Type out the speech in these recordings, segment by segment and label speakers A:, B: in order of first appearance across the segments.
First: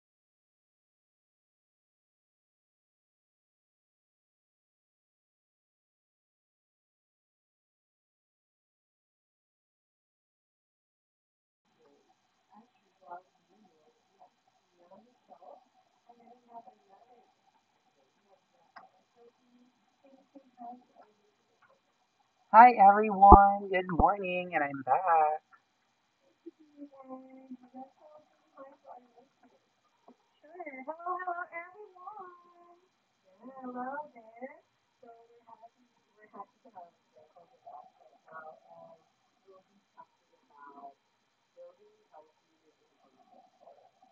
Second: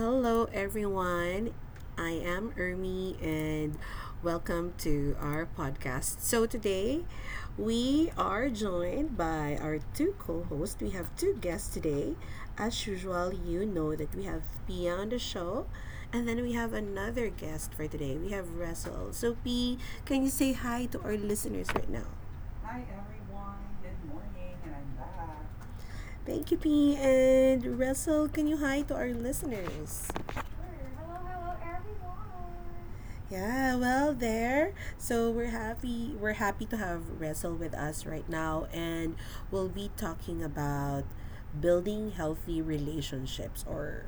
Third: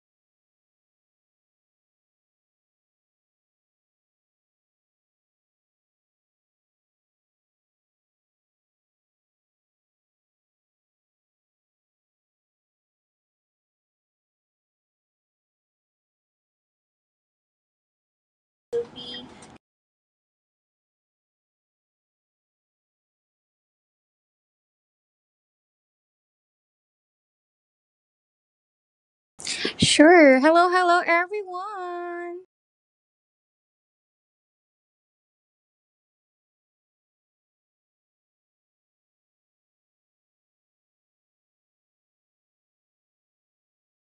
A: Hello, everyone. I am Ermi, and welcome to our podcast. So today we are joined by our two co hosts. We have two guests today. As usual, you know that we have Pia on the show, and then we have another guest for today. We have Russell. So, P, can you say hi to our listeners right now? Thank you, P. And Russell, can you hi to our listeners?
B: Sure. Hello, hello, everyone.
A: Yeah, well, there. So we're happy. We're happy to have Wrestle with us right now, and we'll be talking about building healthy relationships. Or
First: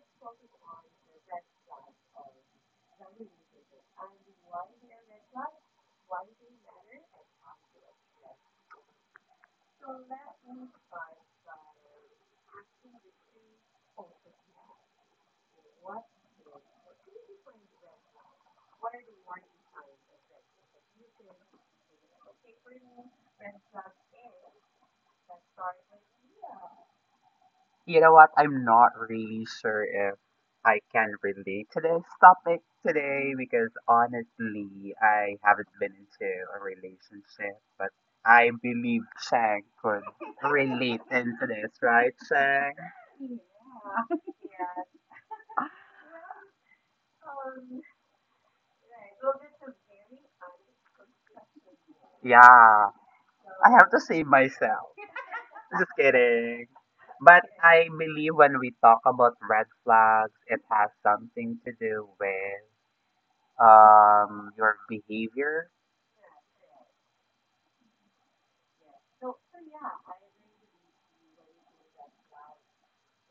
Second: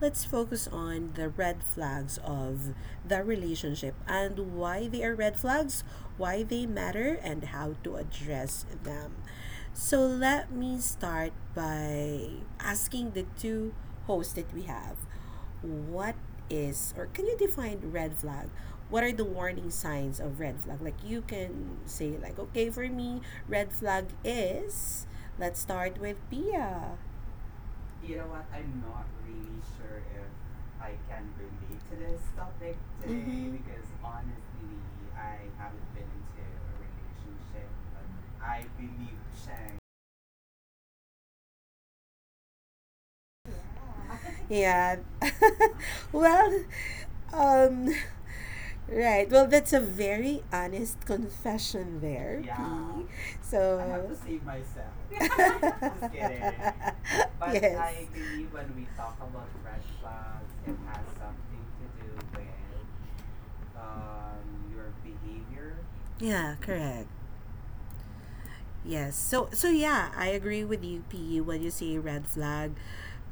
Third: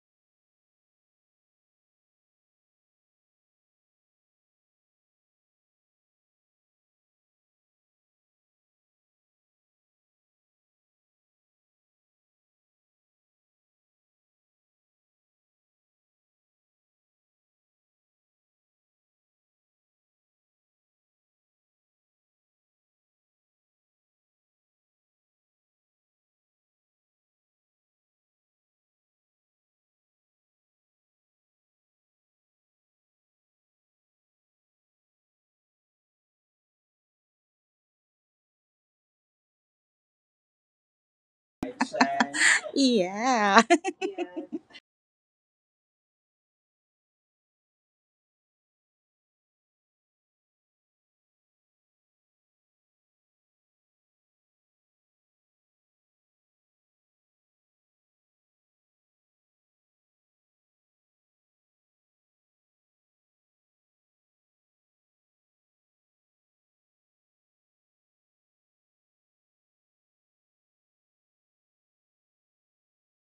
A: let's focus on the red flags of the relationship and why they are red flags, why they matter, and how to address them. So let me start by asking the two hosts that we have what is, or can you define red flag, what are the warning signs of red flag? Like you can say like, okay, for me red flag is, let's start with Pia. Mhm.
B: Yeah.
A: Yeah. Well, um right. Well, that's a very honest confession there. So, yeah, correct. Yes. So yeah, I agree with you, PE. When you say red flag,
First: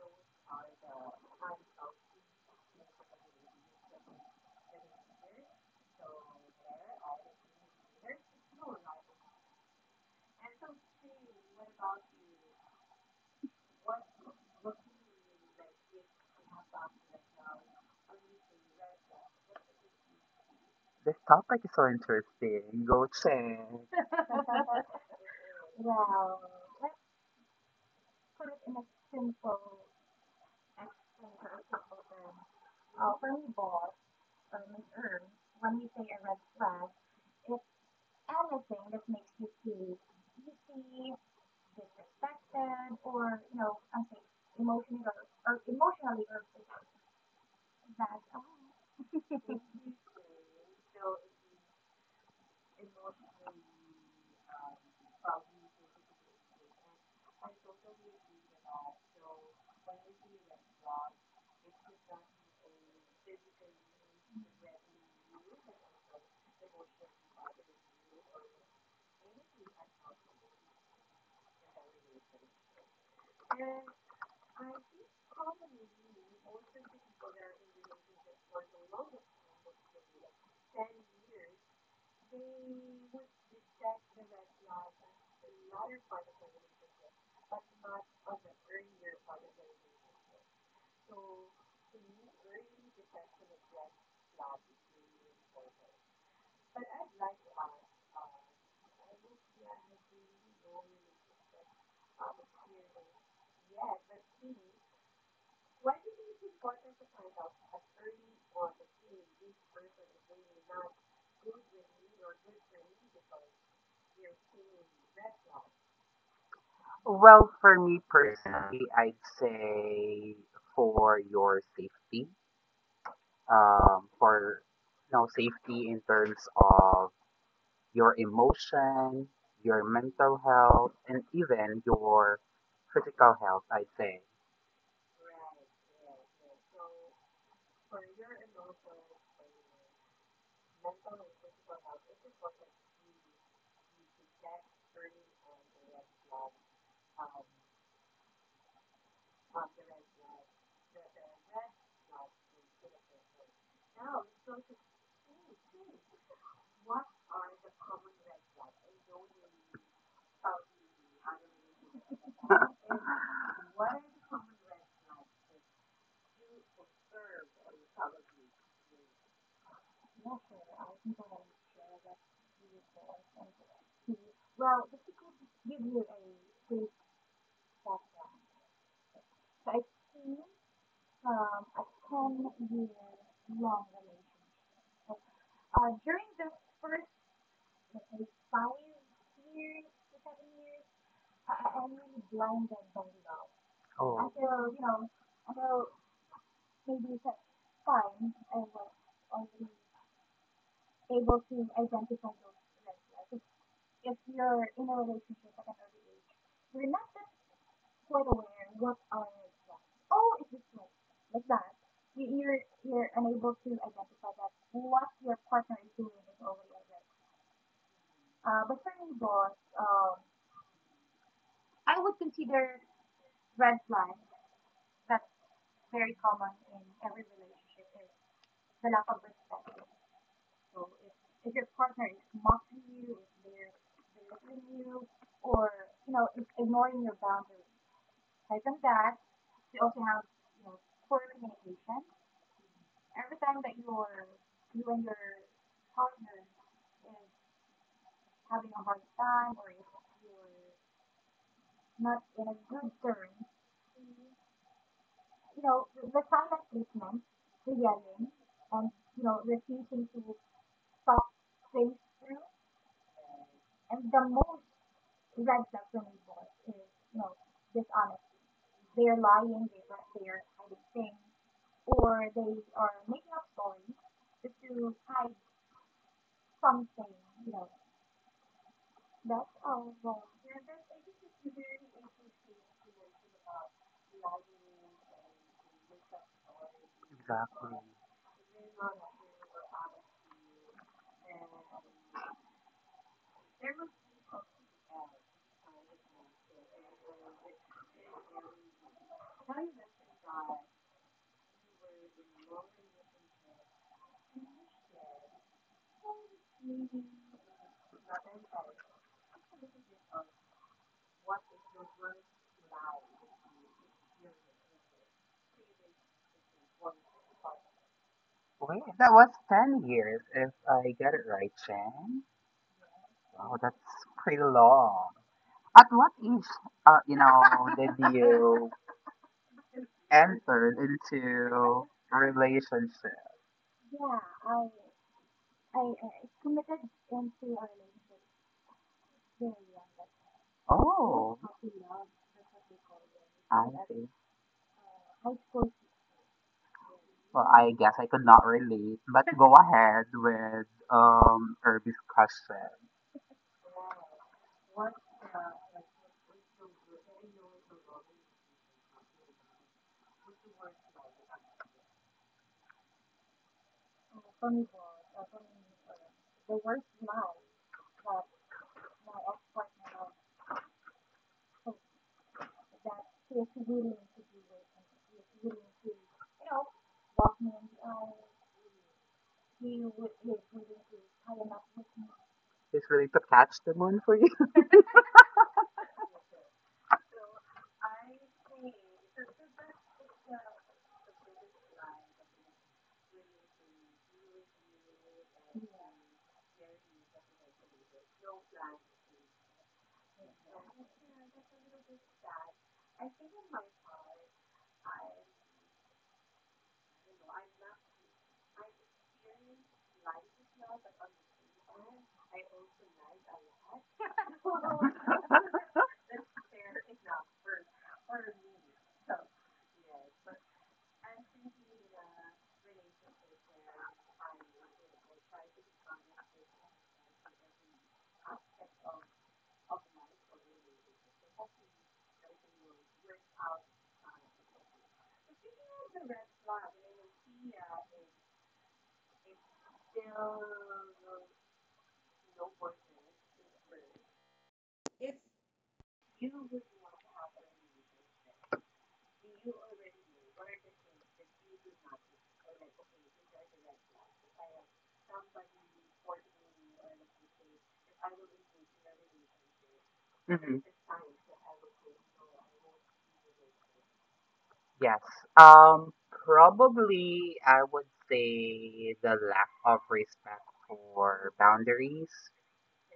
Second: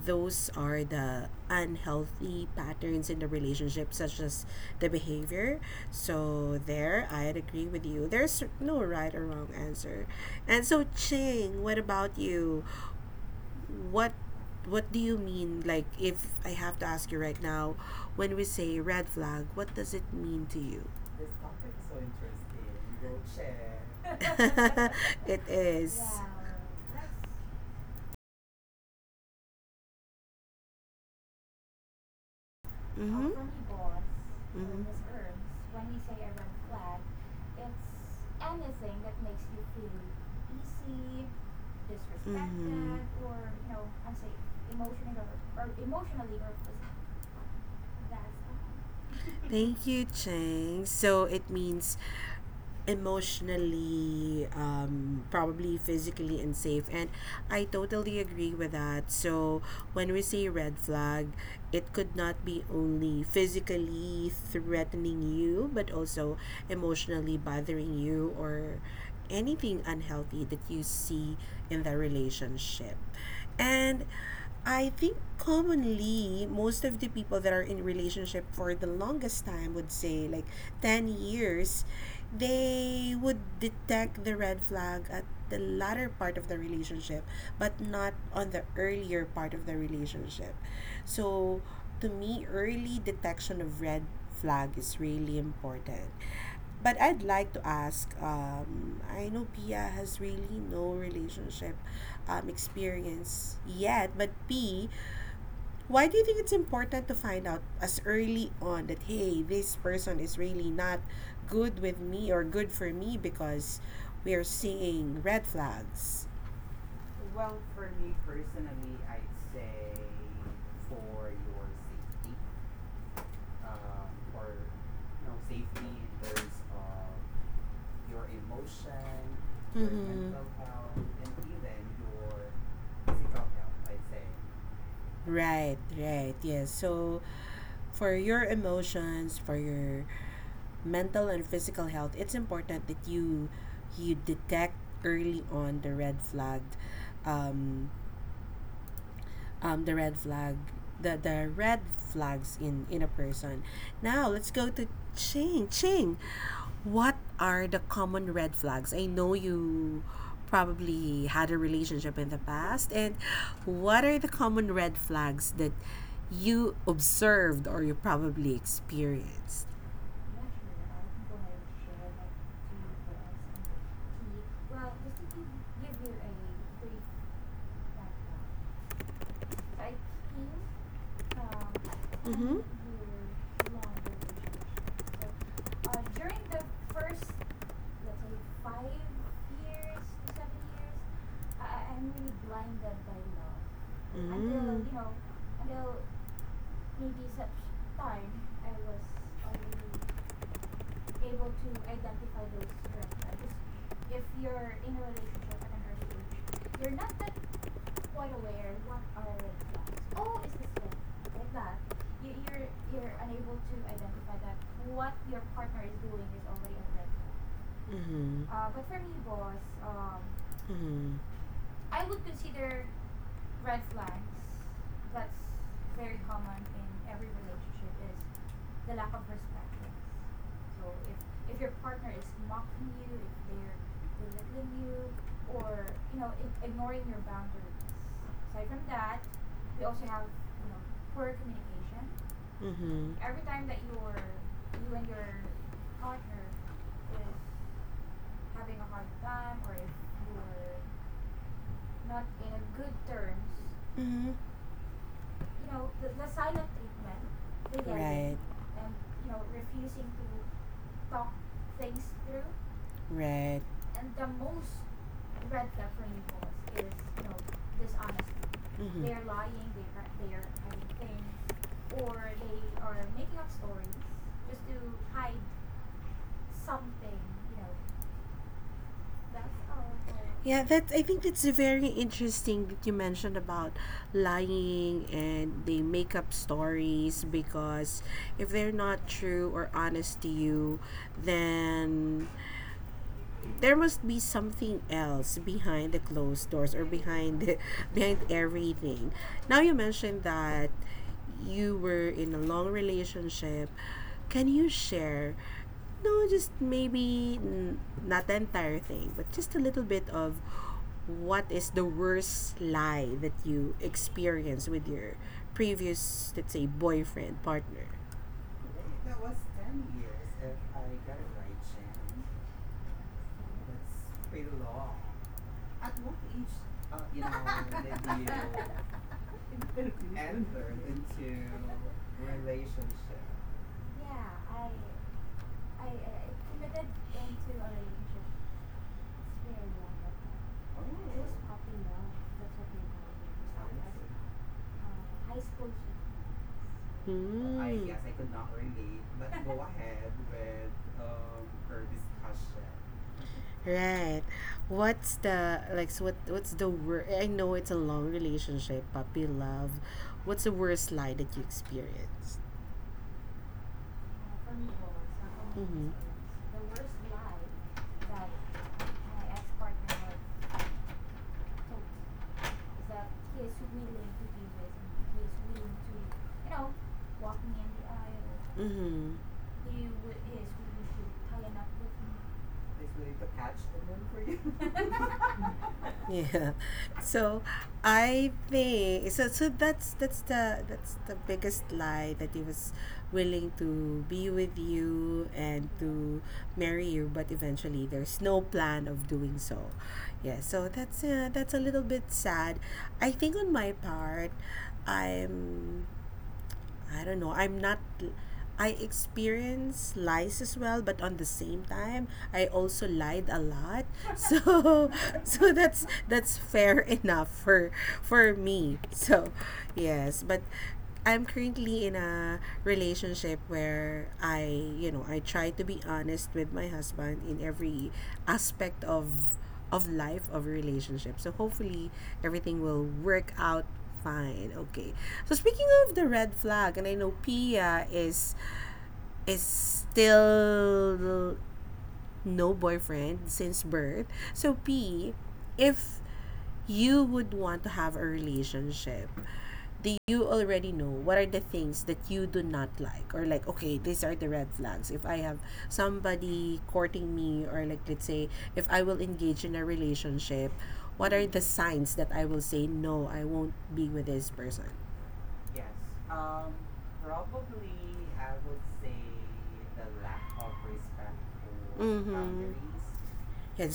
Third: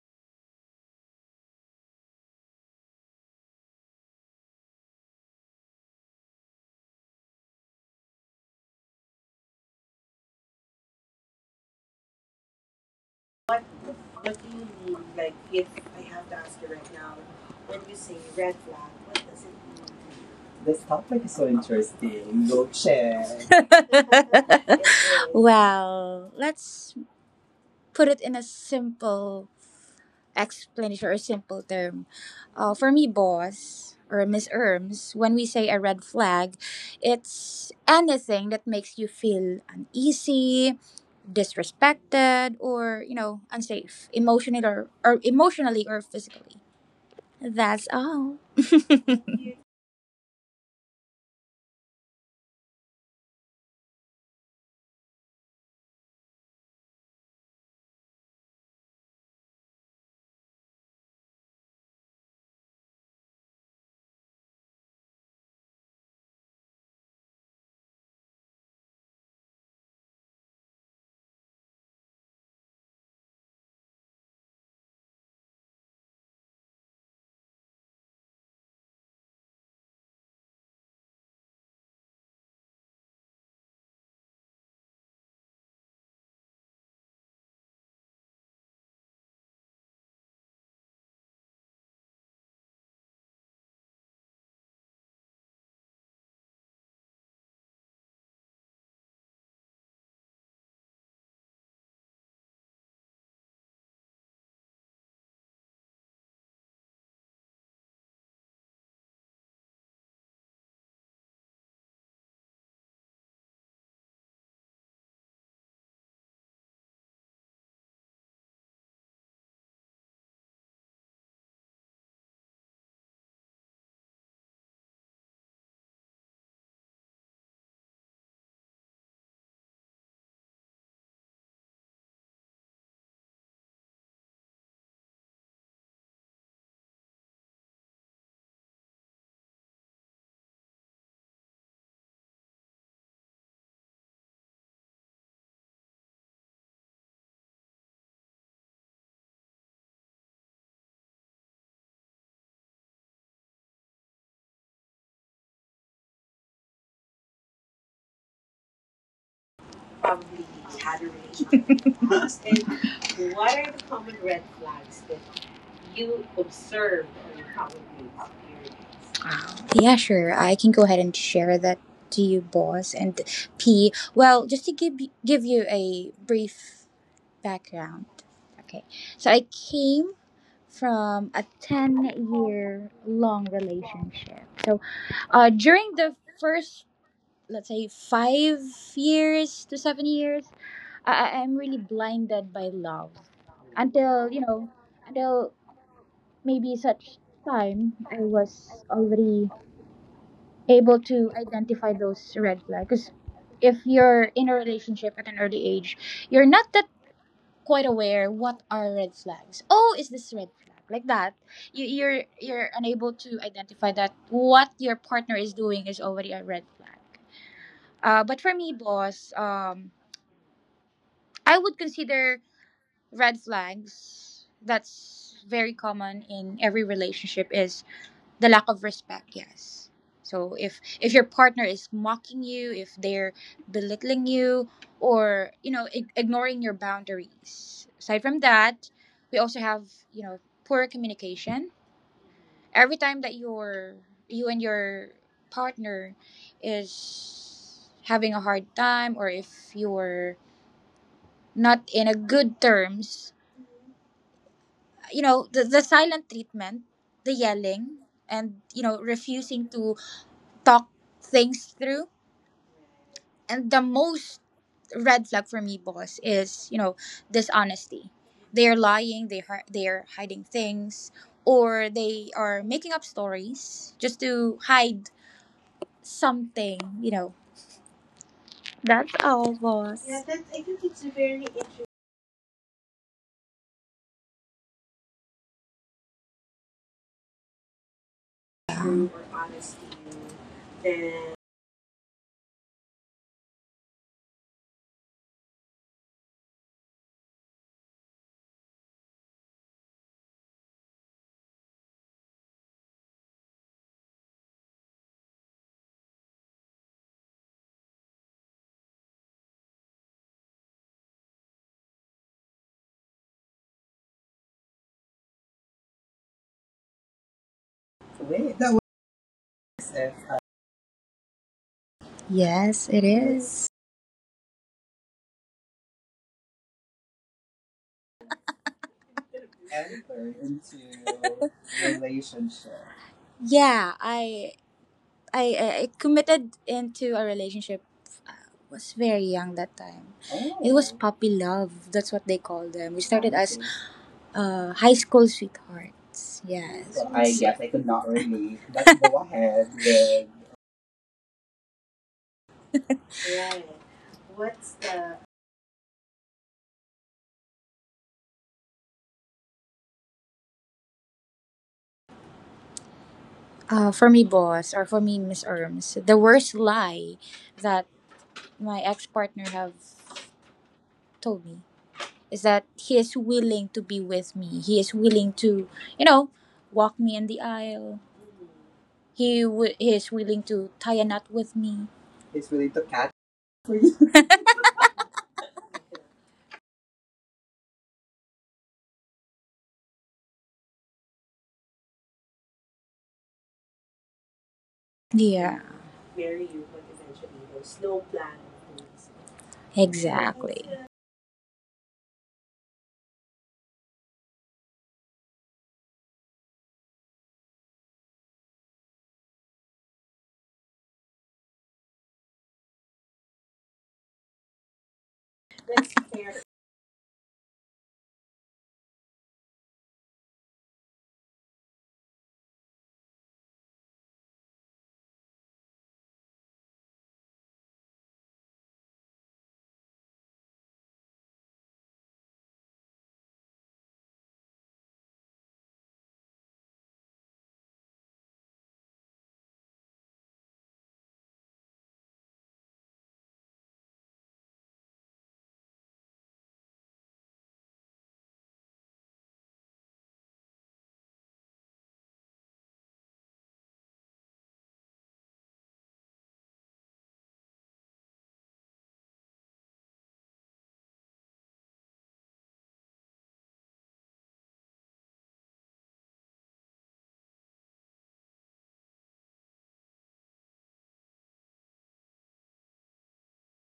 A: those are the unhealthy patterns in the relationship, such as the behavior. So there, I'd agree with you. There's no right or wrong answer. And so Ching, what about you? What what do you mean? Like, if I have to ask you right now, when we say red flag, what does it mean to
B: This
A: you?
B: topic is so interesting. Go check.
A: It is.
B: Well, let's put it in a simple explanation or simple term. For me,
A: Mhm.
B: boss or Miss
A: Mhm.
B: Erms, when we say a red flag, it's anything that makes you feel uneasy, disrespected,
A: Mhm.
B: or you know, unsafe emotionally or emotionally or physically, that's all.
A: Thank you, Chang. So it means emotionally, probably physically unsafe. And I totally agree with that. So when we say red flag, it could not be only physically threatening you, but also emotionally bothering you, or anything unhealthy that you see in the relationship. And I think commonly most of the people that are in relationship for the longest time would say like 10 years, they would detect the red flag at the latter part of the relationship, but not on the earlier part of the relationship. So to me early detection of red flag is really important. But I'd like to ask, I know Pia has really no relationship experience yet. But B, why do you think it's important to find out as early on that, hey, this person is really not good with me or good for me because we are seeing red flags? Mhm. Right, right, yes. So for your emotions, for your mental and physical health, it's important that you detect early on the red flag, um, um, the red flag, the red flags in a person. Now let's go to Ching. Ching, what are the common red flags? I know you probably had a relationship in the past, and what are the common red flags that you observed or you probably experienced?
B: Yeah, sure, I can go ahead and share that to you, boss, and P. Well, just to give you a brief background. Okay, so I came from a 10-year long relationship. So during the first, let's say, 5 years to 7 years, I, I am really blinded by love until you know,
A: Mm.
B: until maybe such time I was already able to identify those red flags. 'Cause if you're in a relationship at an early age, you're not that quite aware what are red flags. Oh, is this red flag like that? You're unable to identify that what your partner is doing is already a red flag. But for
A: Mm-hmm.
B: me, boss,
A: Mm-hmm.
B: I would consider red flags that's very common in every relationship is the lack of respect. Yes, so if your partner is mocking you, if they're belittling you, or you know, ignoring your boundaries. Aside from that, we also have, you know, poor communication. Every time
A: Mm-hmm.
B: that your you and your partner is having a hard time, or if you're not in a good terms,
A: Mm-hmm.
B: you know, the silent treatment, the yelling, and you know, refusing to talk things through.
A: Right.
B: And the most red flag for me, boss, is you know, dishonesty. They're lying, they're hiding things, or they are making up stories just to hide something, you know. That's all, boss.
A: Yeah, that's. I think it's very interesting that you mentioned about lying and they make up stories, because if they're not true or honest to you, then there must be something else behind the closed doors or behind the, behind everything. Now you mentioned that you were in a long relationship. Can you share, no, just maybe not the entire thing, but just a little bit of what is the worst lie that you experienced with your previous, let's say, boyfriend partner?
B: Way. That was yes it is. Yeah, I committed into a relationship. Was very young that time. It was puppy love. That's what they call them. We started as high school sweethearts. Yes. I
A: Hmm.
B: guess I could not relate. That's the one.
A: Right. What's the like, so what what's the worst? I know it's a long relationship, puppy love. What's the worst lie that you experienced?
B: For me, boss, or for me, Miss
A: Mhm.
B: Erms, the worst lie that my ex partner have told me is that he is willing to be with me. He is willing to, you know, walk me in the aisle.
A: Mhm.
B: Is willing to tie a knot with me. He's willing to catch.
A: Yeah. So I think so, so that's the biggest lie, that he was willing to be with you
B: Yeah,
A: and to marry you, but eventually there's no plan of doing so. Yeah, so
B: exactly.
A: that's, that's a little bit sad. I think on my part, I'm, I don't know. I'm not. I experience lies as well, but on the same time, I also lied a lot. So, so that's fair enough for me. So, yes, but I'm currently in a relationship where I, you know, I try to be honest with my husband in every aspect of life of a relationship. So hopefully everything will work out fine. Okay. So speaking of the red flag, and I know Pia is still no boyfriend since birth. So P, if you would want to have a relationship, do you already know what are the things that you do not like? Or like, okay, these are the red flags. If I have somebody courting me, or like, let's say, if I will engage in a relationship, what are the signs that I will say, no, I won't be with this person? Yeah.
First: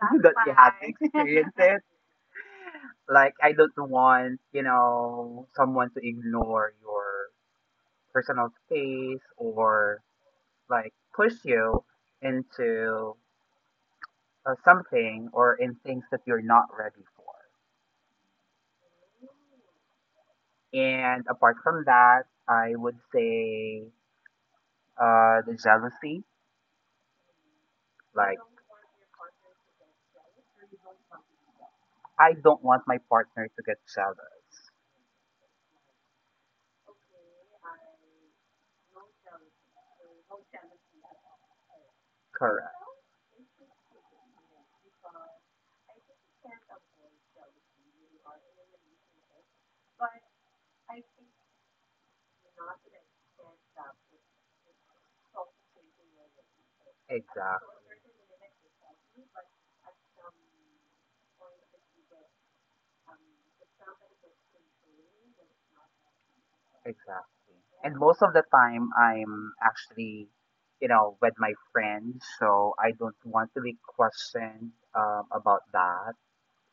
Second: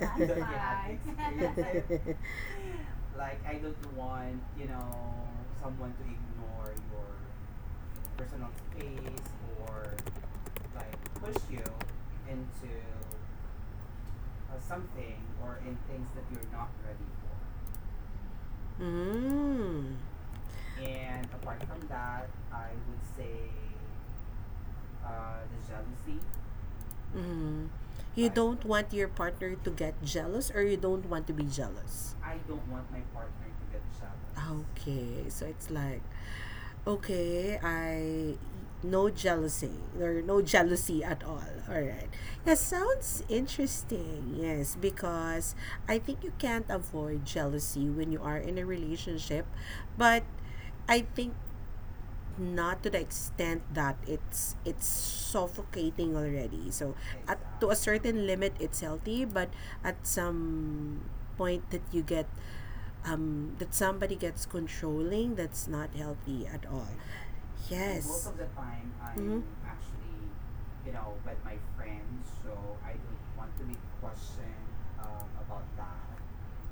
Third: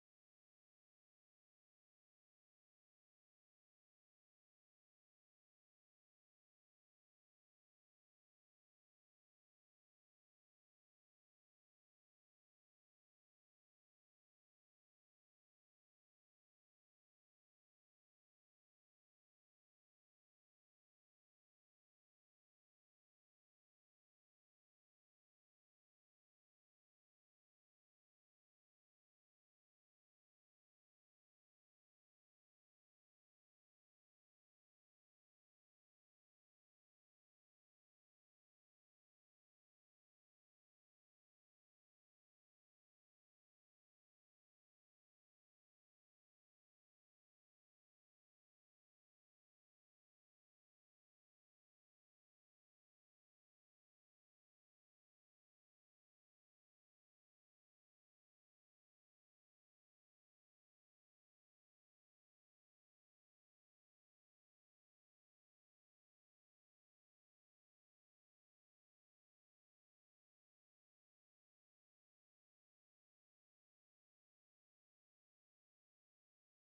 A: Mm. Mm. You right. Don't want your partner to get jealous, or you don't want to be jealous. Okay, so it's like, okay, I, no jealousy or no jealousy at all. All right. That sounds interesting. Yes, because I think you can't avoid jealousy when you are in a relationship, but I think not to the extent that it's suffocating already. So at, to a certain limit it's healthy, but at some point that you get that somebody gets controlling, that's not healthy at all. And most, yes. Mhm.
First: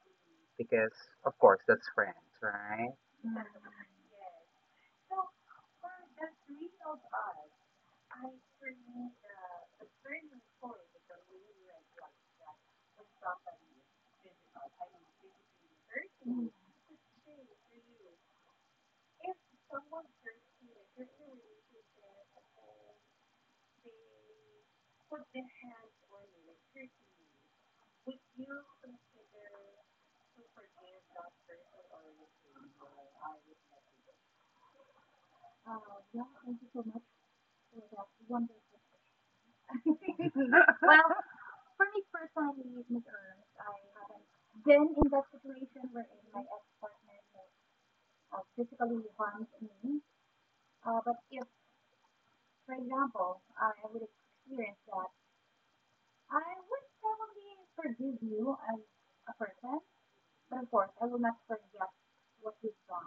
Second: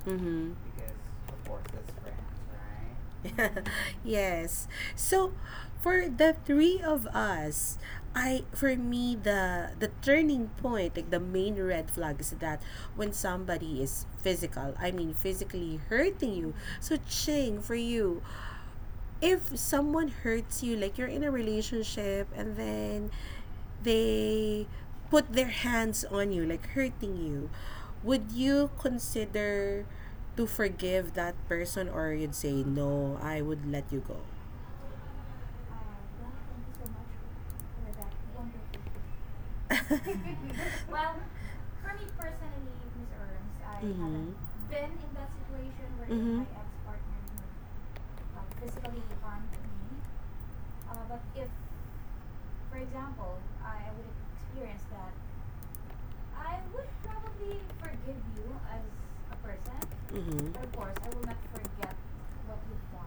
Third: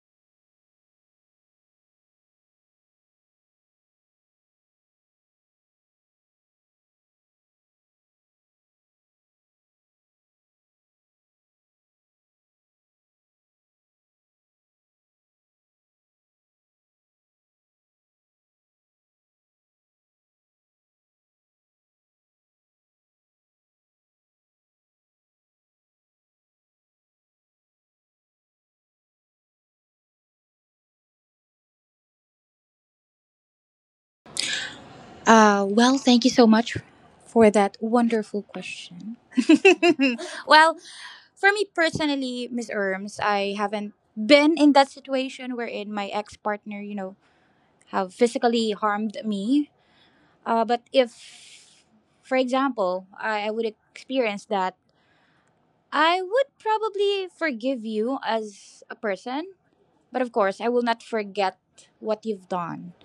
A: Mhm. Yes. So for the three of us, I, for me the turning point, like the main red flag is that when somebody is physical, I mean physically hurting you. So Ching, for you, if someone hurts you, like you're in a relationship and then they put their hands on you, like hurting you, would you consider to forgive that person, or you'd say no, I would let you go?
B: Well, thank you so much for that wonderful question.
A: Well.
B: Well, for me personally, Miss Erms, I haven't been in that situation wherein my ex partner, you know, have physically harmed me. But if, for example, I would experience that, I would probably forgive you as a person.
A: Mhm.
B: But of
A: Mhm.
B: course, I will not forget what you've done.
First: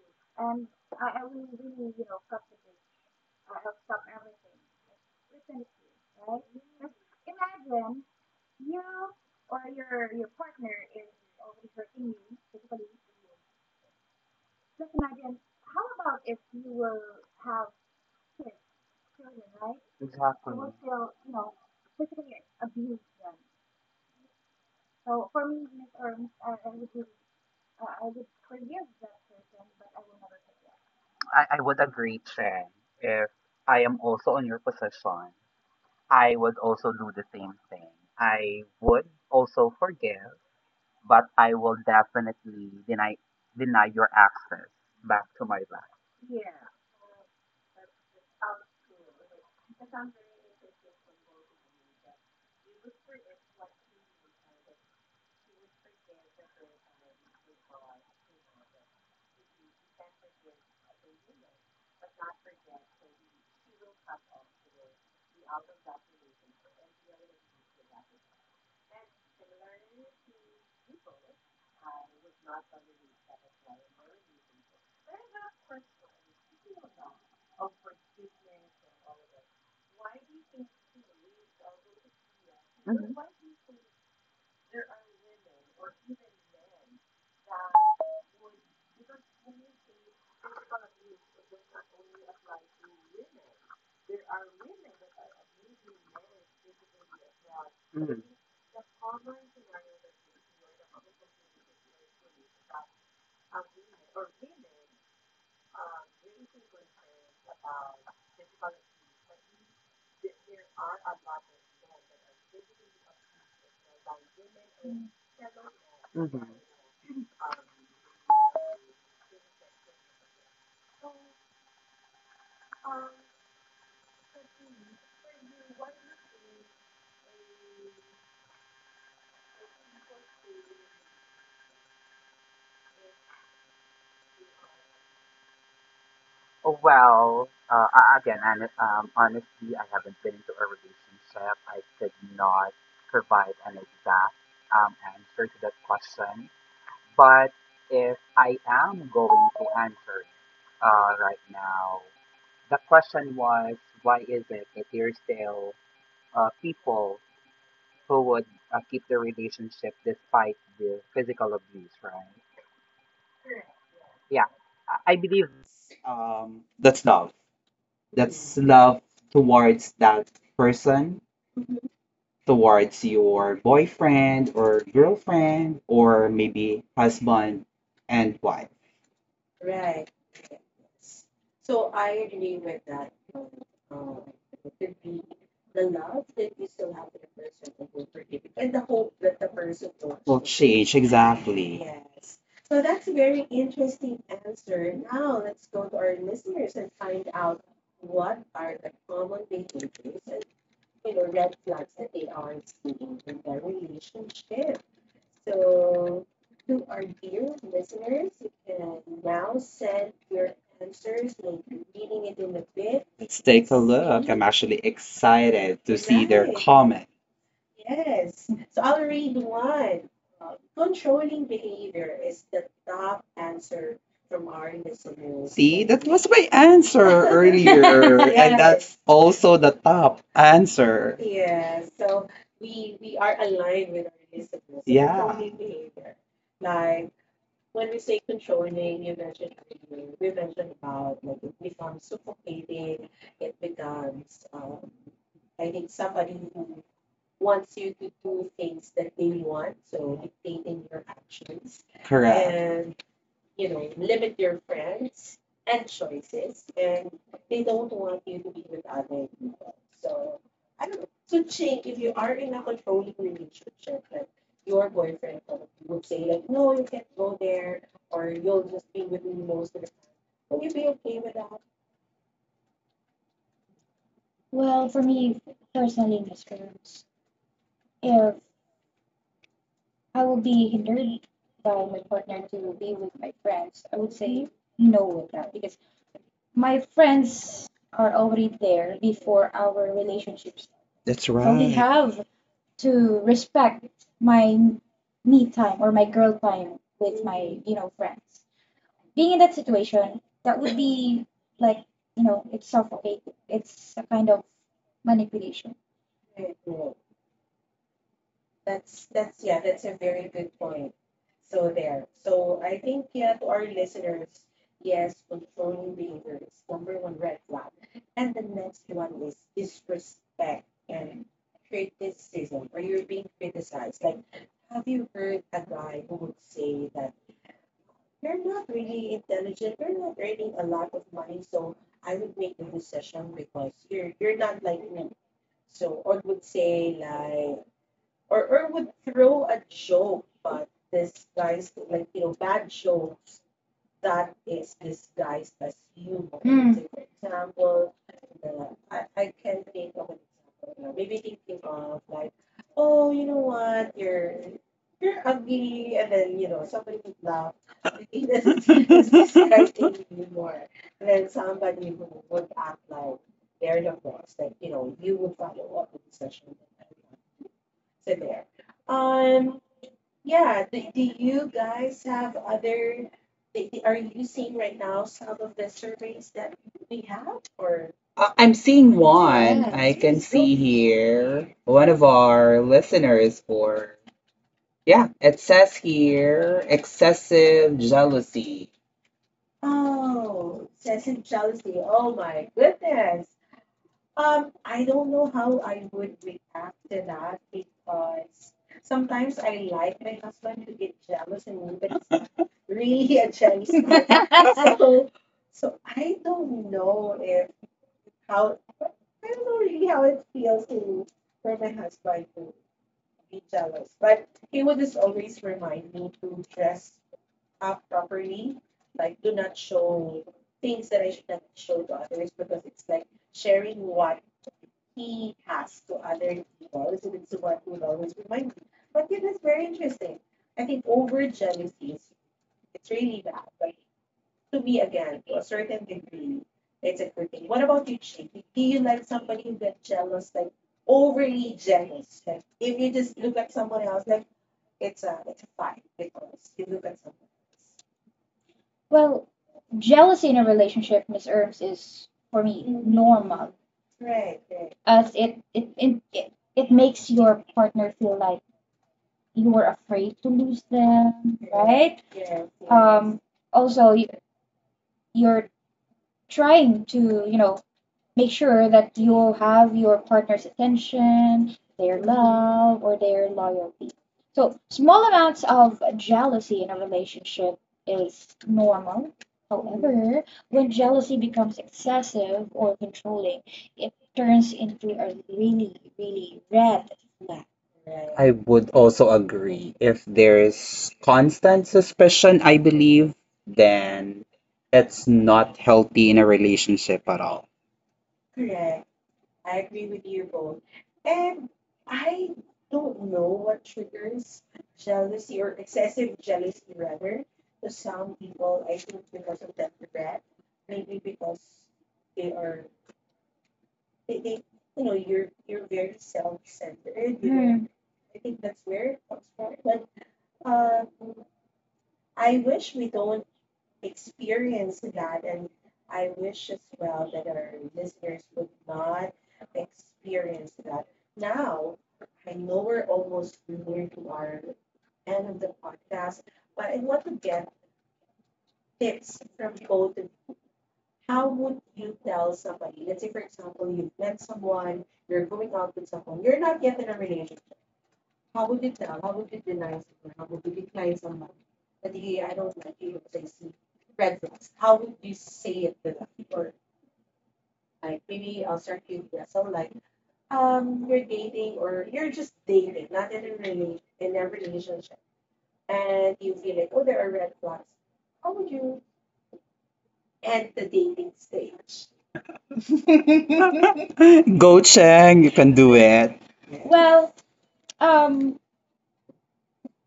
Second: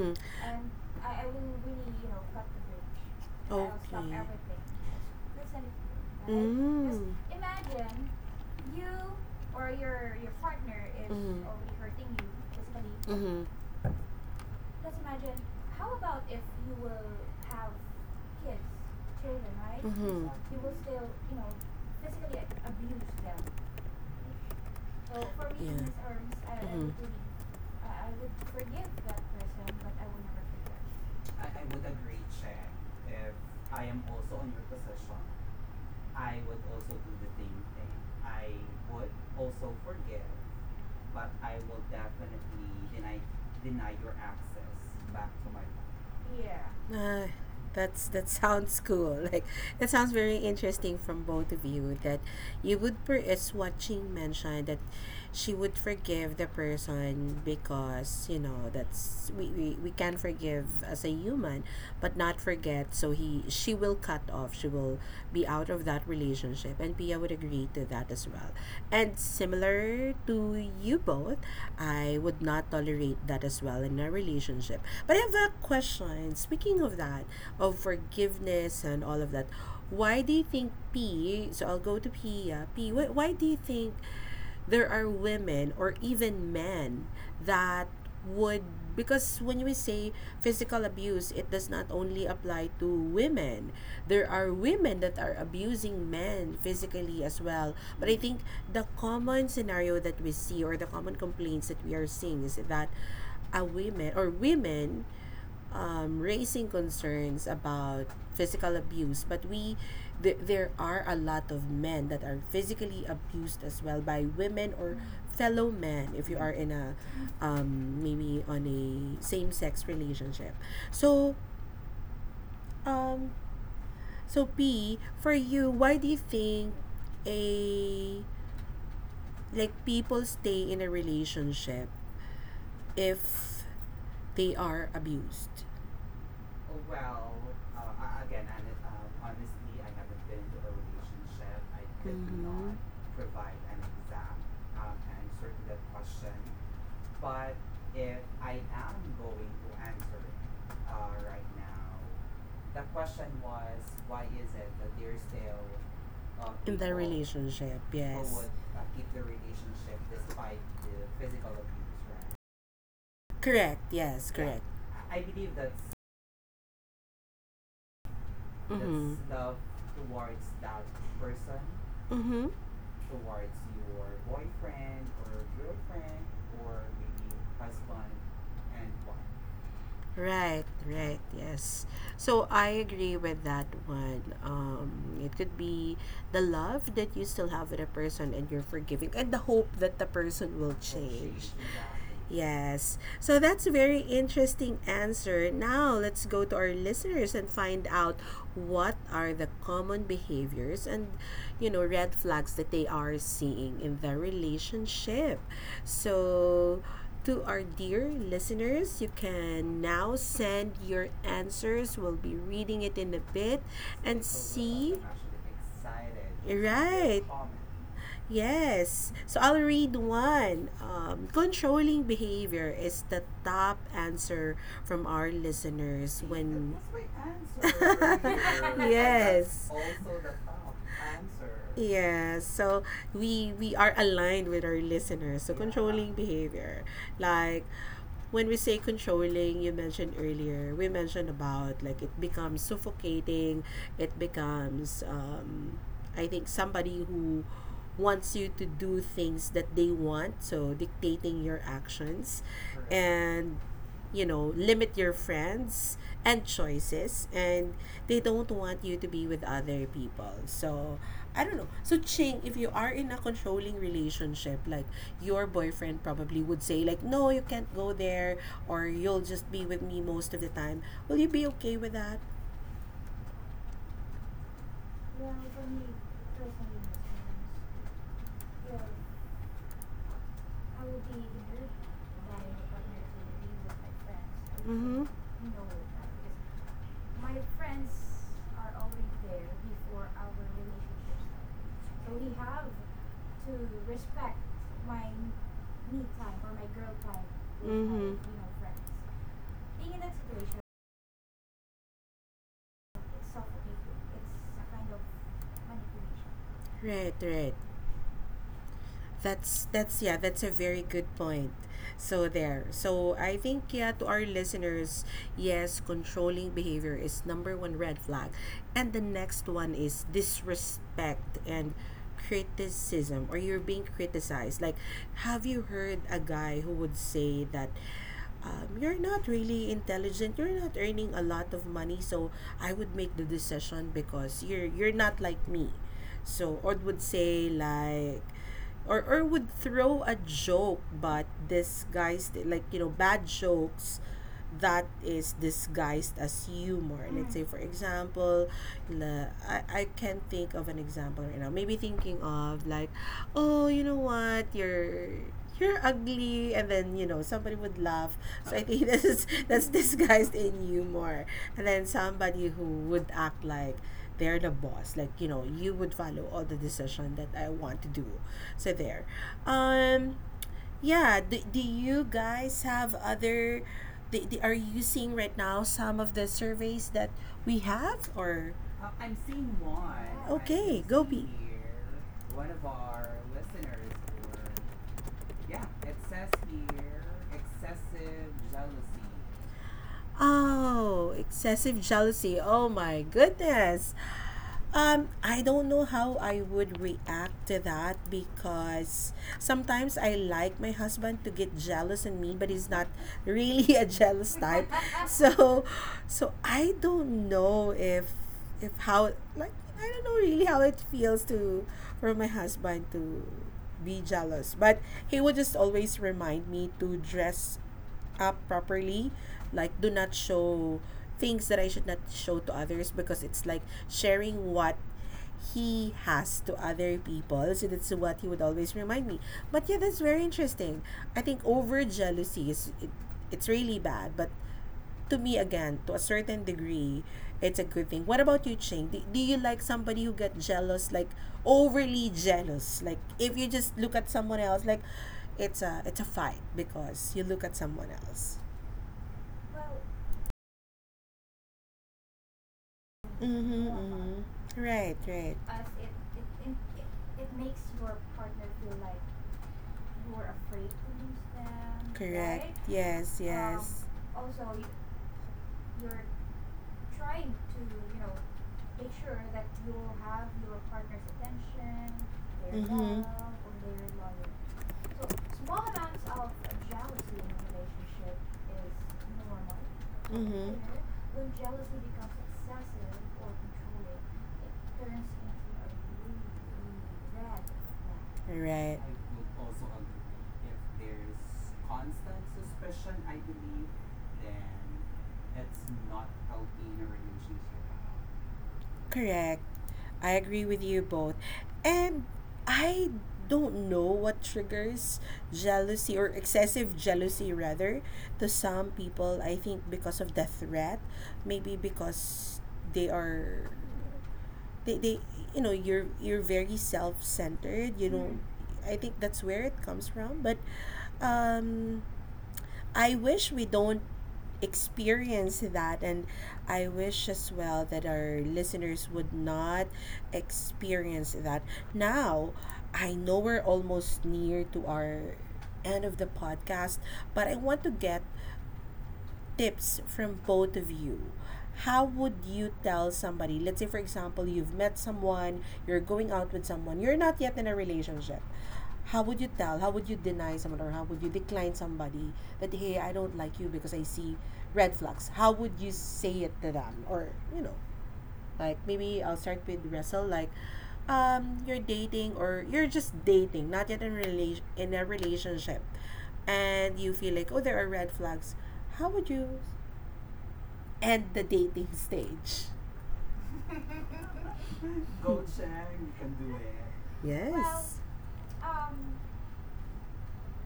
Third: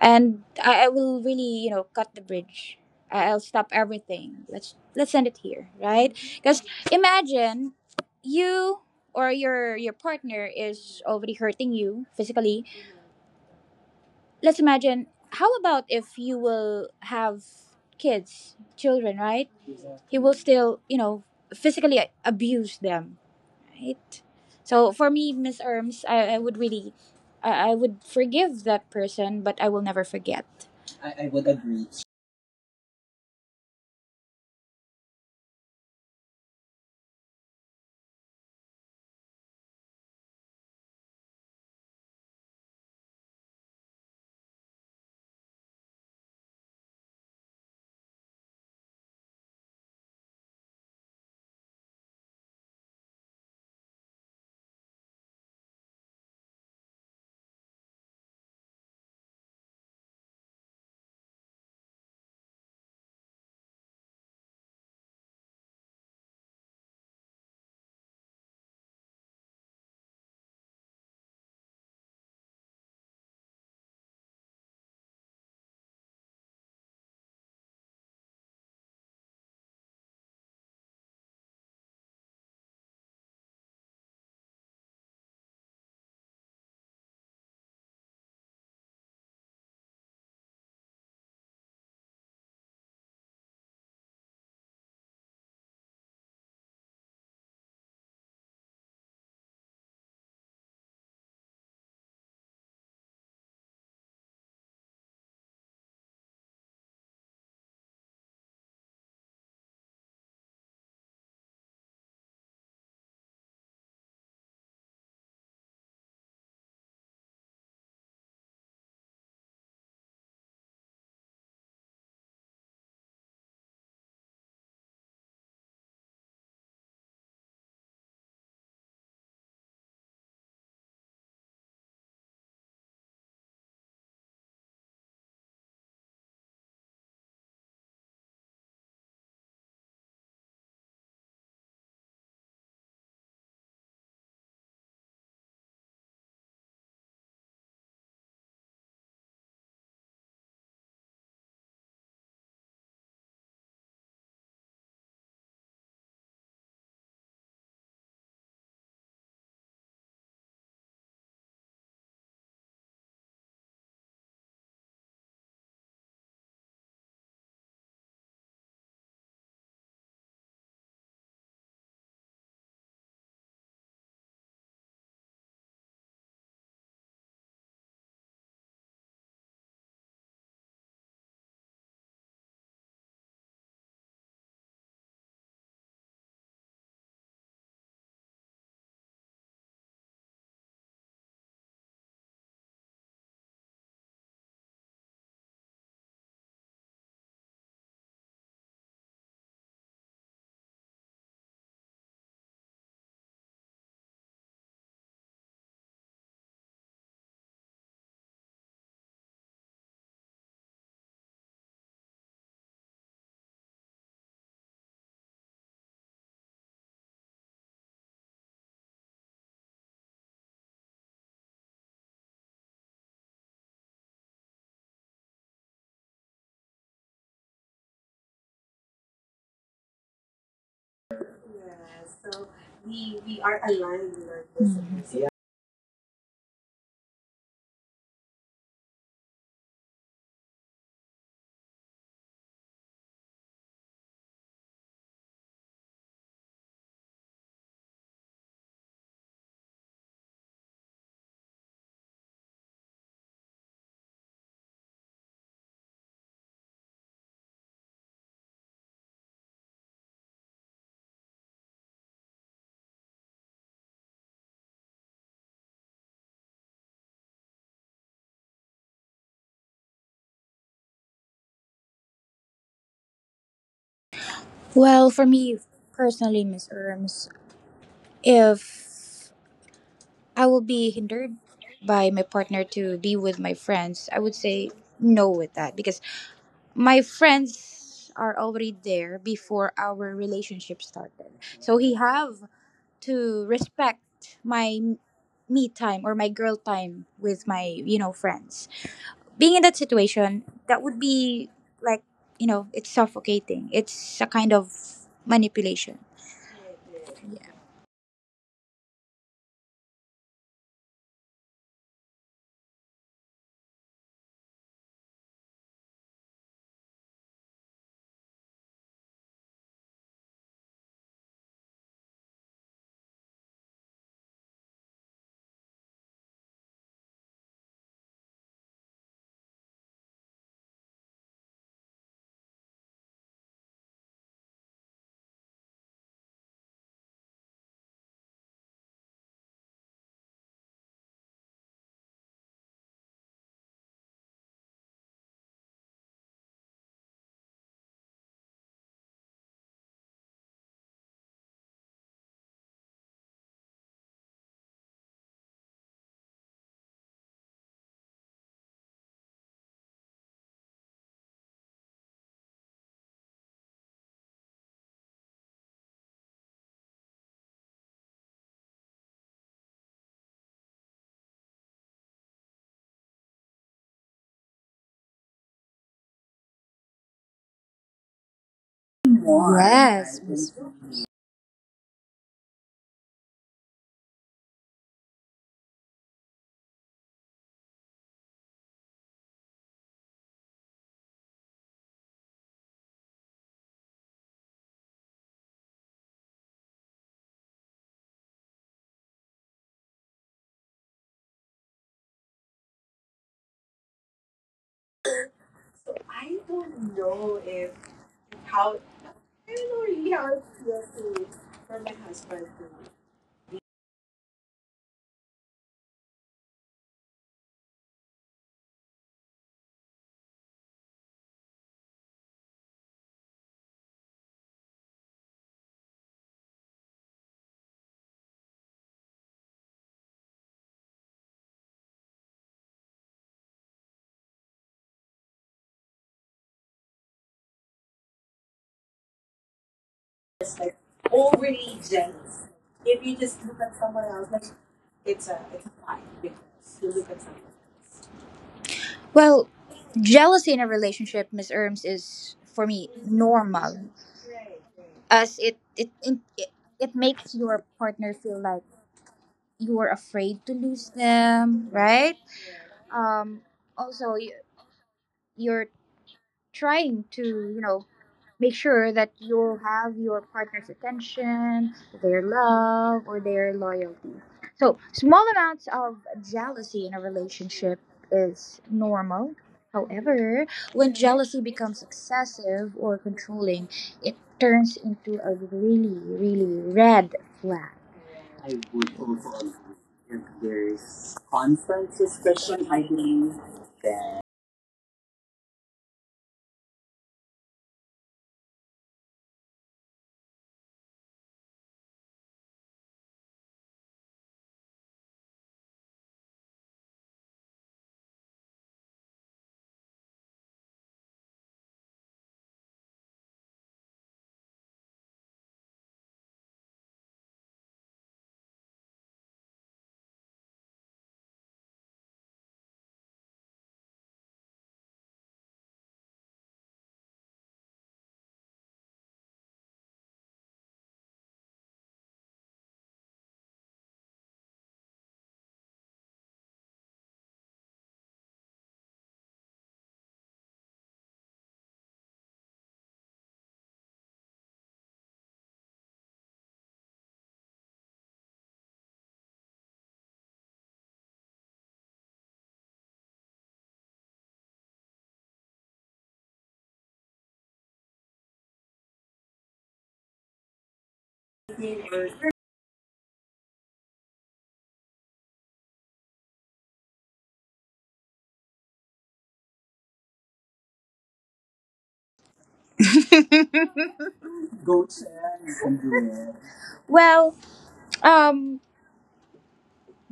B: And I will really, you know, cut the bridge. I'll stop
A: I.
B: everything. Let's end it here, right? Because imagine you or your partner is already hurting you physically.
A: Mhm.
B: Let's imagine how about if you will have kids, children, right? He will still, you know, physically abuse them, right? So for me, Miss Erms, I would really, I would forgive that person, but I will never forget. I would agree.
A: Uh, that's, that sounds cool. Like that sounds very interesting from both of you. That you would, as watching mentioned, that she would forgive the person because you know that's, we, we can forgive as a human, but not forget. So he, she will cut off. She will be out of that relationship, and Pia would agree to that as well. And similar to you both, I would not tolerate that as well in a relationship. But I have a question. Speaking of that, of forgiveness and all of that, why do you think, P? So I'll go to P. P. Why do you think there are women or even men that would? Because when we say physical abuse, it does not only apply to women. There are women that are abusing men physically as well. But I think the common scenario that we see, or the common complaints that we are seeing, is that a women or women raising concerns about physical abuse, but we there are a lot of men that are physically abused as well by women or fellow men if you are in a maybe on a same-sex relationship. So um, so P, for you, why do you think a, like people stay in a relationship if they are abused? Mhm. Relationship who correct yes. Yeah.
C: That's love. That's love towards that person,
A: Mm-hmm.
C: towards your boyfriend or girlfriend, or maybe husband and wife.
A: Right, right, yes. So I agree with that one. It could be the love that you still have with a person, and you're forgiving, and the hope that the person will
C: Will change,
A: change.
C: exactly.
A: Yes. So that's a very interesting answer. Now let's go to our listeners and find out what are the common behaviors and, you know, red flags that they are seeing in their relationship. So to our dear listeners, you can now send your answers. We'll be reading it in a bit
C: Let's
A: and
C: take a look. I'm
A: see.
C: actually excited to see their
A: Right.
C: comments.
A: Yes. So I'll read one. Controlling behavior is the top answer from our listeners when.
C: My answer
A: Yes.
C: also the top answer.
A: Yeah, so we are aligned with our listeners. So controlling behavior, like, when we say controlling, you mentioned earlier, we mentioned about like it becomes suffocating, it becomes, I think, somebody who wants you to do things that they want, so dictating your actions and, you know, limit your friends and choices, and they don't want you to be with other people. So, I don't know. So, Ching, if you are in a controlling relationship, like, your boyfriend probably would say like, no, you can't go there, or you'll just be with me most of the time, will you be okay with that?
B: Well,
C: Well,
B: for
C: for
B: me
C: me
B: personally,
C: personally,
B: Miss
C: Miss Rose,
B: Erms,
C: if
B: if I
C: I
B: will
C: will
B: be
C: be hindered by
B: by
C: my
B: my partner
C: partner to
B: to be
C: be
B: with
C: with
B: my
C: my friends,
B: friends, I
C: I
B: would
C: would
B: say
C: say
A: Mm-hmm.
C: no
B: no with
C: with
B: that
C: that because
B: because my
C: my friends
B: friends are
C: are already there before our
B: relationship
C: relationship starts.
B: starter.
C: That's so we
B: So he
C: right
B: had
C: have to respect my me time or my
B: real
C: girl time
B: time
C: with
B: with my,
A: Mhm.
B: you
C: you
B: know,
C: know
B: friends.
C: friends. Being
B: Being
C: in
B: in that
C: that situation,
B: situation, that
C: that
B: would
C: would
B: be
C: be
B: like,
C: like
B: you
C: you
B: know,
C: know
B: it's
C: it's suffocating.
B: suffocating.
C: It's
B: It's
C: a
B: a kind
C: kind of
B: of manipulation.
C: manipulation.
A: Right, right.
B: Yeah.
A: That's yeah, that's a very good point. So there. So I think, yeah, to our listeners, yes, controlling behavior is number one red flag. And the next one is disrespect and criticism, or you're being criticized. Like, have you heard a guy who would say that, you're not really intelligent. You're not earning a lot of money, so I would make the decision because you're not like me. So or would say like or would throw a joke but disguised, like bad jokes that is disguised as humor. Let's say for example, I can't think of an example right now. Maybe thinking of like, oh what, you're ugly, and then somebody would laugh. So I think this is, that's
C: Does
A: disguised in humor. And then somebody who would act like they're the boss, like you would follow all the decision that I want to do. So there. Um do you guys have other, are you seeing right now some of the surveys that we have or...
C: I am seeing
B: Yes. Miss.
A: Okay, go
C: here one of our listeners for. Yeah, it says here excessive jealousy.
A: oh, excessive jealousy. Oh my goodness. I don't know how I would react to that, because sometimes I like my husband to get jealous in me, but he's not really a jealous type. So, so I don't know if how, like I don't know really how it feels to, for my husband to be jealous, but he would just always remind me to dress up properly, like do not show things that I should not show to others, because it's like sharing what he has to other people. So that's what he would always remind me. But yeah, that's very interesting. I think over jealousy is, it's really bad, but to me, again, to a certain degree, it's a good thing. What about you, Ching? Do you like somebody who get jealous, like overly jealous? Like if you just look at someone else, like it's a fight because you look at someone else.
B: Well,
C: Well,
B: jealousy in a
C: jealousy in a
B: relationship, Miss
C: relationship, Miss
B: Erms,
C: Erms,
B: is
C: is
B: for me
C: for me
A: Mm-hmm,
B: normal,
C: normal
A: mm-hmm. Right, right.
B: as it
C: as
B: it
C: it
B: it,
C: it,
B: it
C: it
B: it
C: it
B: makes
C: it
B: your
C: makes your
B: partner feel
C: partner
B: like
C: feel like
B: you are
C: you were
B: afraid to
C: afraid
B: lose
C: to lose
B: them,
C: them,
B: right?
A: Correct, right?
C: right?
A: Yes.
B: Um.
A: Yes.
B: Also,
C: Also, you,
B: you're
C: you're
B: trying to you
C: trying
B: know,
C: to, you know,
B: make sure that
C: make sure that you have your partner's
B: your
C: attention, their
B: love
A: Mhm.
B: or their
C: love, or
B: loyal.
C: their loyalty.
B: So small
C: So
B: amounts
C: small amounts of
B: jealousy in a
C: jealousy in a
B: relationship
C: relationship
B: is
C: is
B: normal.
C: normal.
B: However,
A: Mhm.
B: when
C: However,
B: jealousy
C: when
B: is
C: jealousy becomes
B: excessive,
C: excessive or
B: ruling
C: controlling, it
B: turns into
C: turns into a
B: really,
C: really,
B: really red.
C: really red flag.
B: I
A: Right.
B: would
C: I
B: also
C: would
B: agree.
C: also
B: If
C: agree. If
B: there's
C: there's
B: constant
C: constant
B: suspicion, I
C: suspicion, I
B: believe,
C: believe,
B: then
C: then that's not healthy in a relationship at all.
A: Correct. I agree with you both. And I don't know what triggers jealousy, or excessive jealousy rather, to some people. I think because of the threat, maybe because they are, they you know, you're very self-centered, you know. I think that's where it comes from, but um I wish we don't experience that, and I wish as well that our listeners would not experience that. Now I know we're almost near to our end of the podcast, but I want to get tips from both of you. How would you tell somebody, let's say for example you've met someone, you're going out with someone, you're not yet in a relationship, how would you tell, how would you deny someone, or how would you decline somebody that hey, I don't like you because I see red flags? How would you say it to them? Or you know like, maybe I'll start with Russell. Like, you're dating, or you're just dating, not yet in relation in a relationship, and you feel like, oh, there are red flags, how would you end the dating stage?
C: Go
B: go.
C: Cheng, you can do it.
B: Well,
C: Well,
A: Yes.
B: um,
C: um,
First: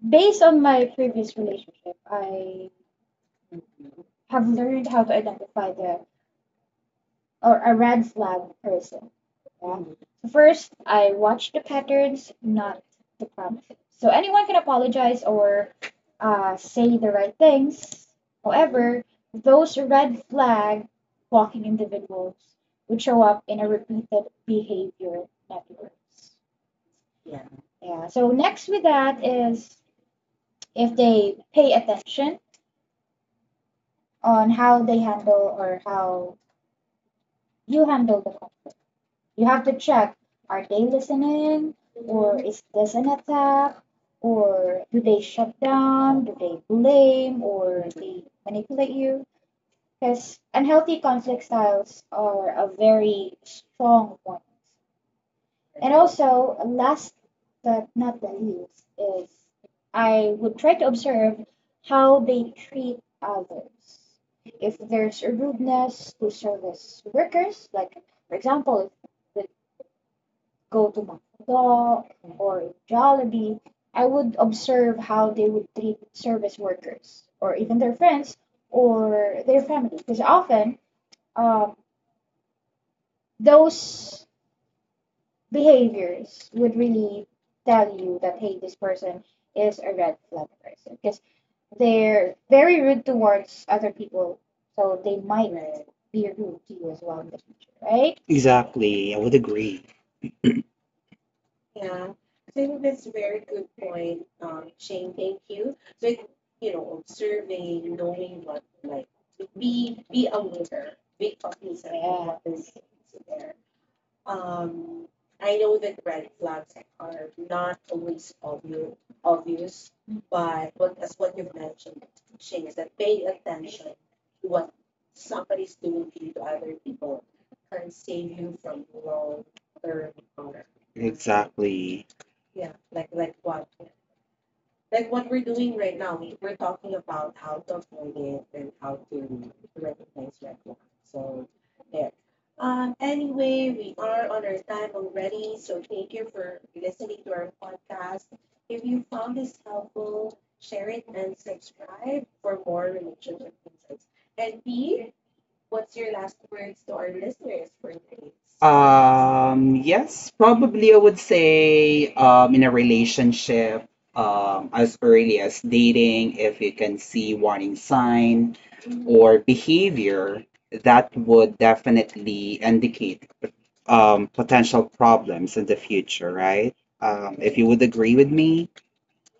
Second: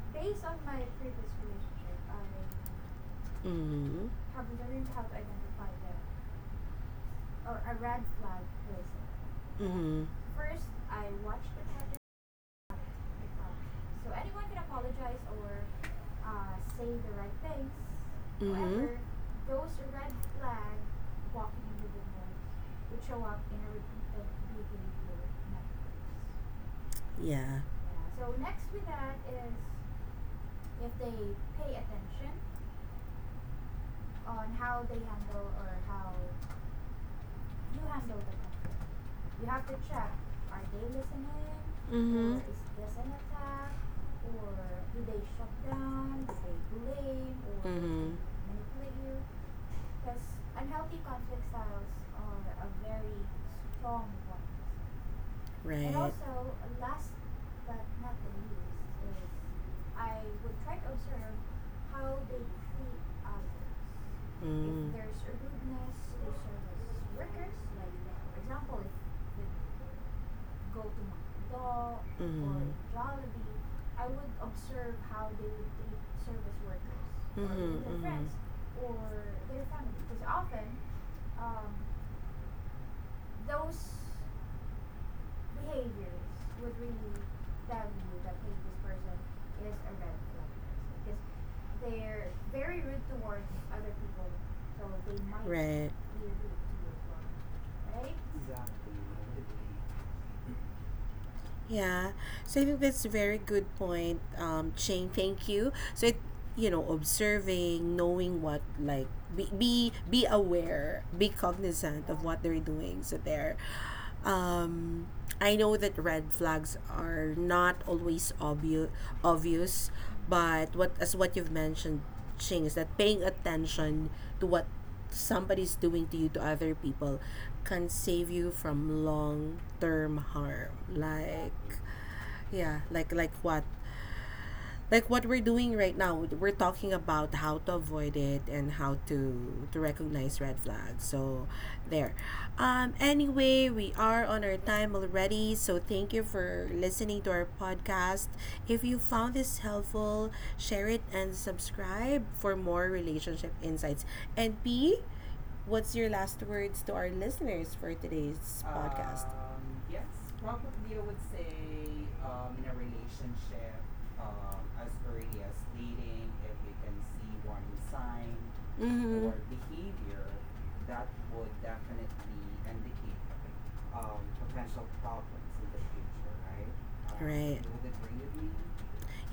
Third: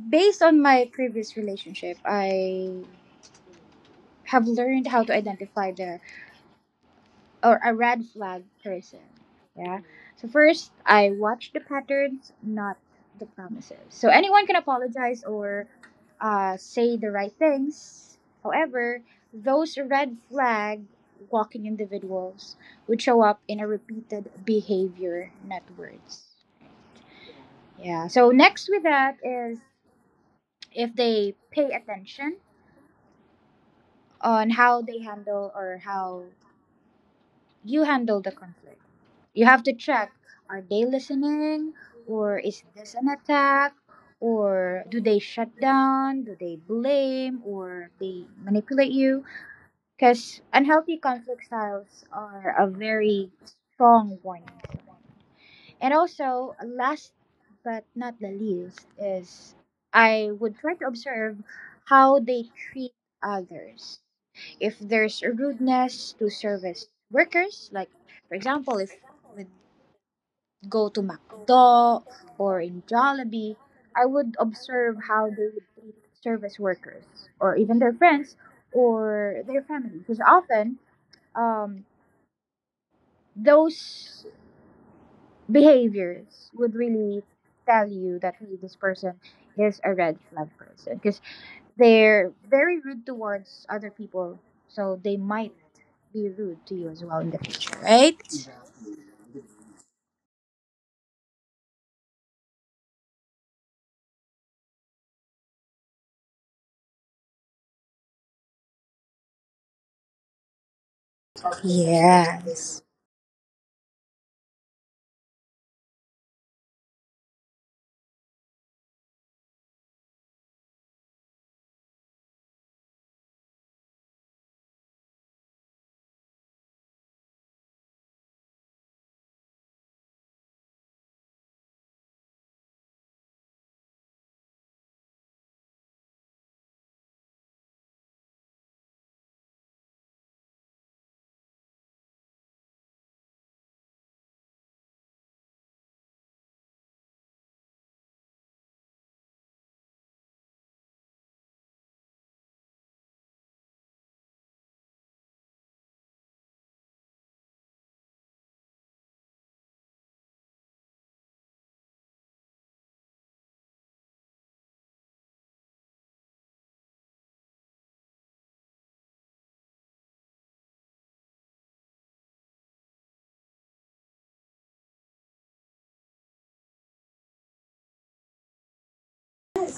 C: based
B: based
C: on
B: on
C: my
B: my
C: previous relationship,
B: relationship, I
C: I
A: Well, mm-hmm.
B: have
C: have learned
B: learned
C: how
B: how
C: to
B: to identify
C: identify
B: the
C: the or
B: or
C: a red flag
B: uh,
C: person.
B: yeah,
C: Yeah.
A: Mm-hmm.
B: so
C: First,
B: I,
C: I watch the patterns, not the promises.
B: so
C: So anyone
B: anyone
C: can
B: can
C: apologize or say
B: say
C: the
B: the right
C: right
B: things,
C: things.
A: Mm-hmm.
C: However, those red flag walking
B: talking
C: individuals
B: individuals
C: would
B: would
C: show
B: show
C: up
B: up
C: in
B: in
C: a
B: a
C: repeated
B: repeated
C: behavior
B: behavior, not words.
C: networks.
A: Yeah.
B: Yeah.
C: Yeah.
B: So
C: So next
B: next with
C: with
B: that
C: that
B: is
C: is
B: if
C: if
B: they
C: they
B: pay
C: pay
B: attention
C: attention
B: on
C: on
B: how
C: how they handle or how you handle the conflict. You
B: you have
C: have
B: to
C: to check, are they
B: daily
C: listening
A: There.
C: or
A: Mm-hmm.
C: is this an
B: attack
C: attack,
B: or
C: or do they shut
B: down,
C: down? Do they blame or
B: or they
C: they
B: manipulate
C: manipulate
B: you
C: you? Because
B: because unhealthy
C: unhealthy conflict styles are
B: are
C: a
B: a very
C: very strong
B: strong
C: one.
B: warning.
C: And
B: And
A: Right.
C: also, last but not the
B: the
C: least,
B: least,
C: is
B: I,
C: I would try to observe
B: how
C: how they treat
B: others.
C: others. If
B: If
A: Mm.
B: there's
C: there's a
A: If...
B: rudeness
C: rudeness
B: to
C: to
B: serve it.
C: service workers, like for example, if they
B: Go
C: go to
B: to McDo
C: McDo
B: or
C: or
B: in,
C: Jollibee, I
B: I would
C: would
B: observe
C: observe
B: how
C: how
B: they
C: they
B: would
C: would
B: treat
C: treat
B: service
C: service
B: workers
C: workers
B: or
C: or
B: even
C: even
B: their
C: their
B: friends
C: friends
B: or
C: or
B: their
C: their
B: family.
C: family,
B: Because
C: because
B: often,
C: often um,
B: um, those
C: those
B: behaviors
C: behaviors would
B: really
C: really
B: tell
C: tell you
B: you that
C: that hey, this person is
B: is
C: a
B: a
C: red
B: red
C: flag
B: person
C: person
B: because
C: because
B: they're,
C: they're very rude towards other people,
B: so
C: so
B: they
C: they might
B: might be
C: be rude
B: rude to
C: to
B: you
C: you as
B: as
C: well
B: well
C: in
B: in the
C: the future,
B: future, right?
C: right? Exactly, I would agree.
A: Yeah, so I think that's a very good point, Shane. Thank you. So it, you know, observing, knowing what, like, be aware, be cognizant of what they're
B: Yes,
A: doing. So there. um, I know that red flags are not always obvious, but what, as what you've mentioned, Shane, is that paying attention to what somebody's doing to you, to other people, can save you from long term harm. Like
C: Exactly.
A: yeah, like what? Like what we're doing right now, we're talking about how to avoid it, and how to recognize red flags. So there. Anyway, we are on our time already, so thank you for listening to our podcast. If you found this helpful, share it and subscribe for more relationship insights. And P, what's your last words to our listeners for today's podcast?
C: Yes, probably I would say in a relationship, as early as dating, if you can see warning sign, mhm, or
A: Mm-hmm.
C: behavior, that would definitely indicate potential problems in the future, right? If you
A: Right.
C: would agree with me.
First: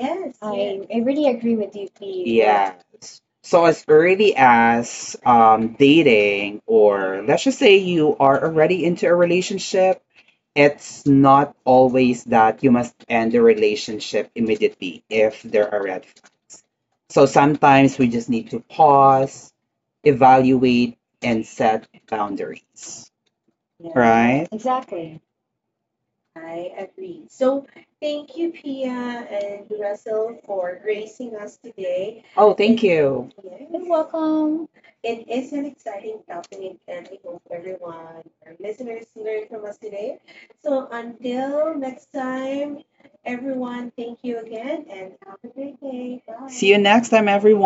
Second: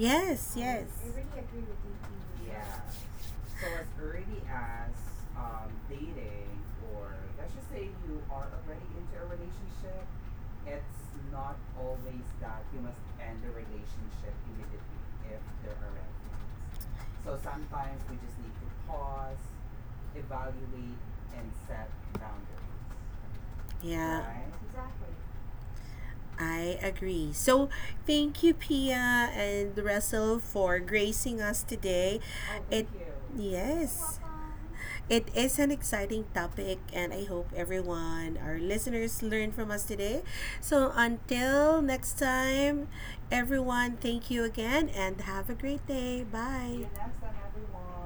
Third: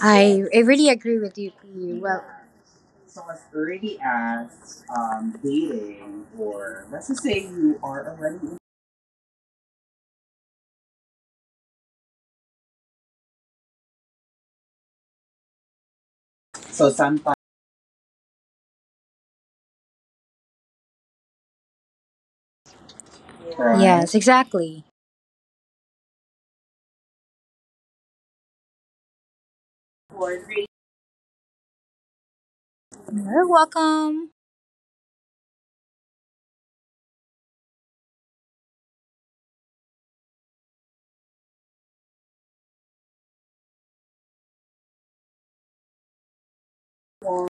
B: I I
A: yes.
B: really
C: I
B: agree
C: really
B: with you,
C: agree
B: P.
C: with you,
B: U. Well,
C: Steve. Yeah. Yes.
B: so as
C: So as
B: early
C: early
B: as
C: as
B: dating,
C: dating,
B: or let's just
C: or
B: say
C: let's just
B: you
C: say
B: are
C: you
B: already in.
C: are already into a relationship, it's not always that you must end the relationship immediately if there are red flags.
B: So sometimes,
C: So sometimes we just need to pause, evaluate, and set boundaries,
B: yes,
A: Yeah,
C: right?
B: exactly.
C: Exactly.
A: I agree. So, thank you, Pia and Russell, for gracing us today. It-
C: Oh, thank
B: You're
C: you.
A: Yes.
C: You're
B: welcome.
C: welcome.
A: It is an exciting topic, and I hope everyone, our listeners, learn from us today. So, until next time, everyone, thank you again and have a great day. Bye.
C: You next time, everyone.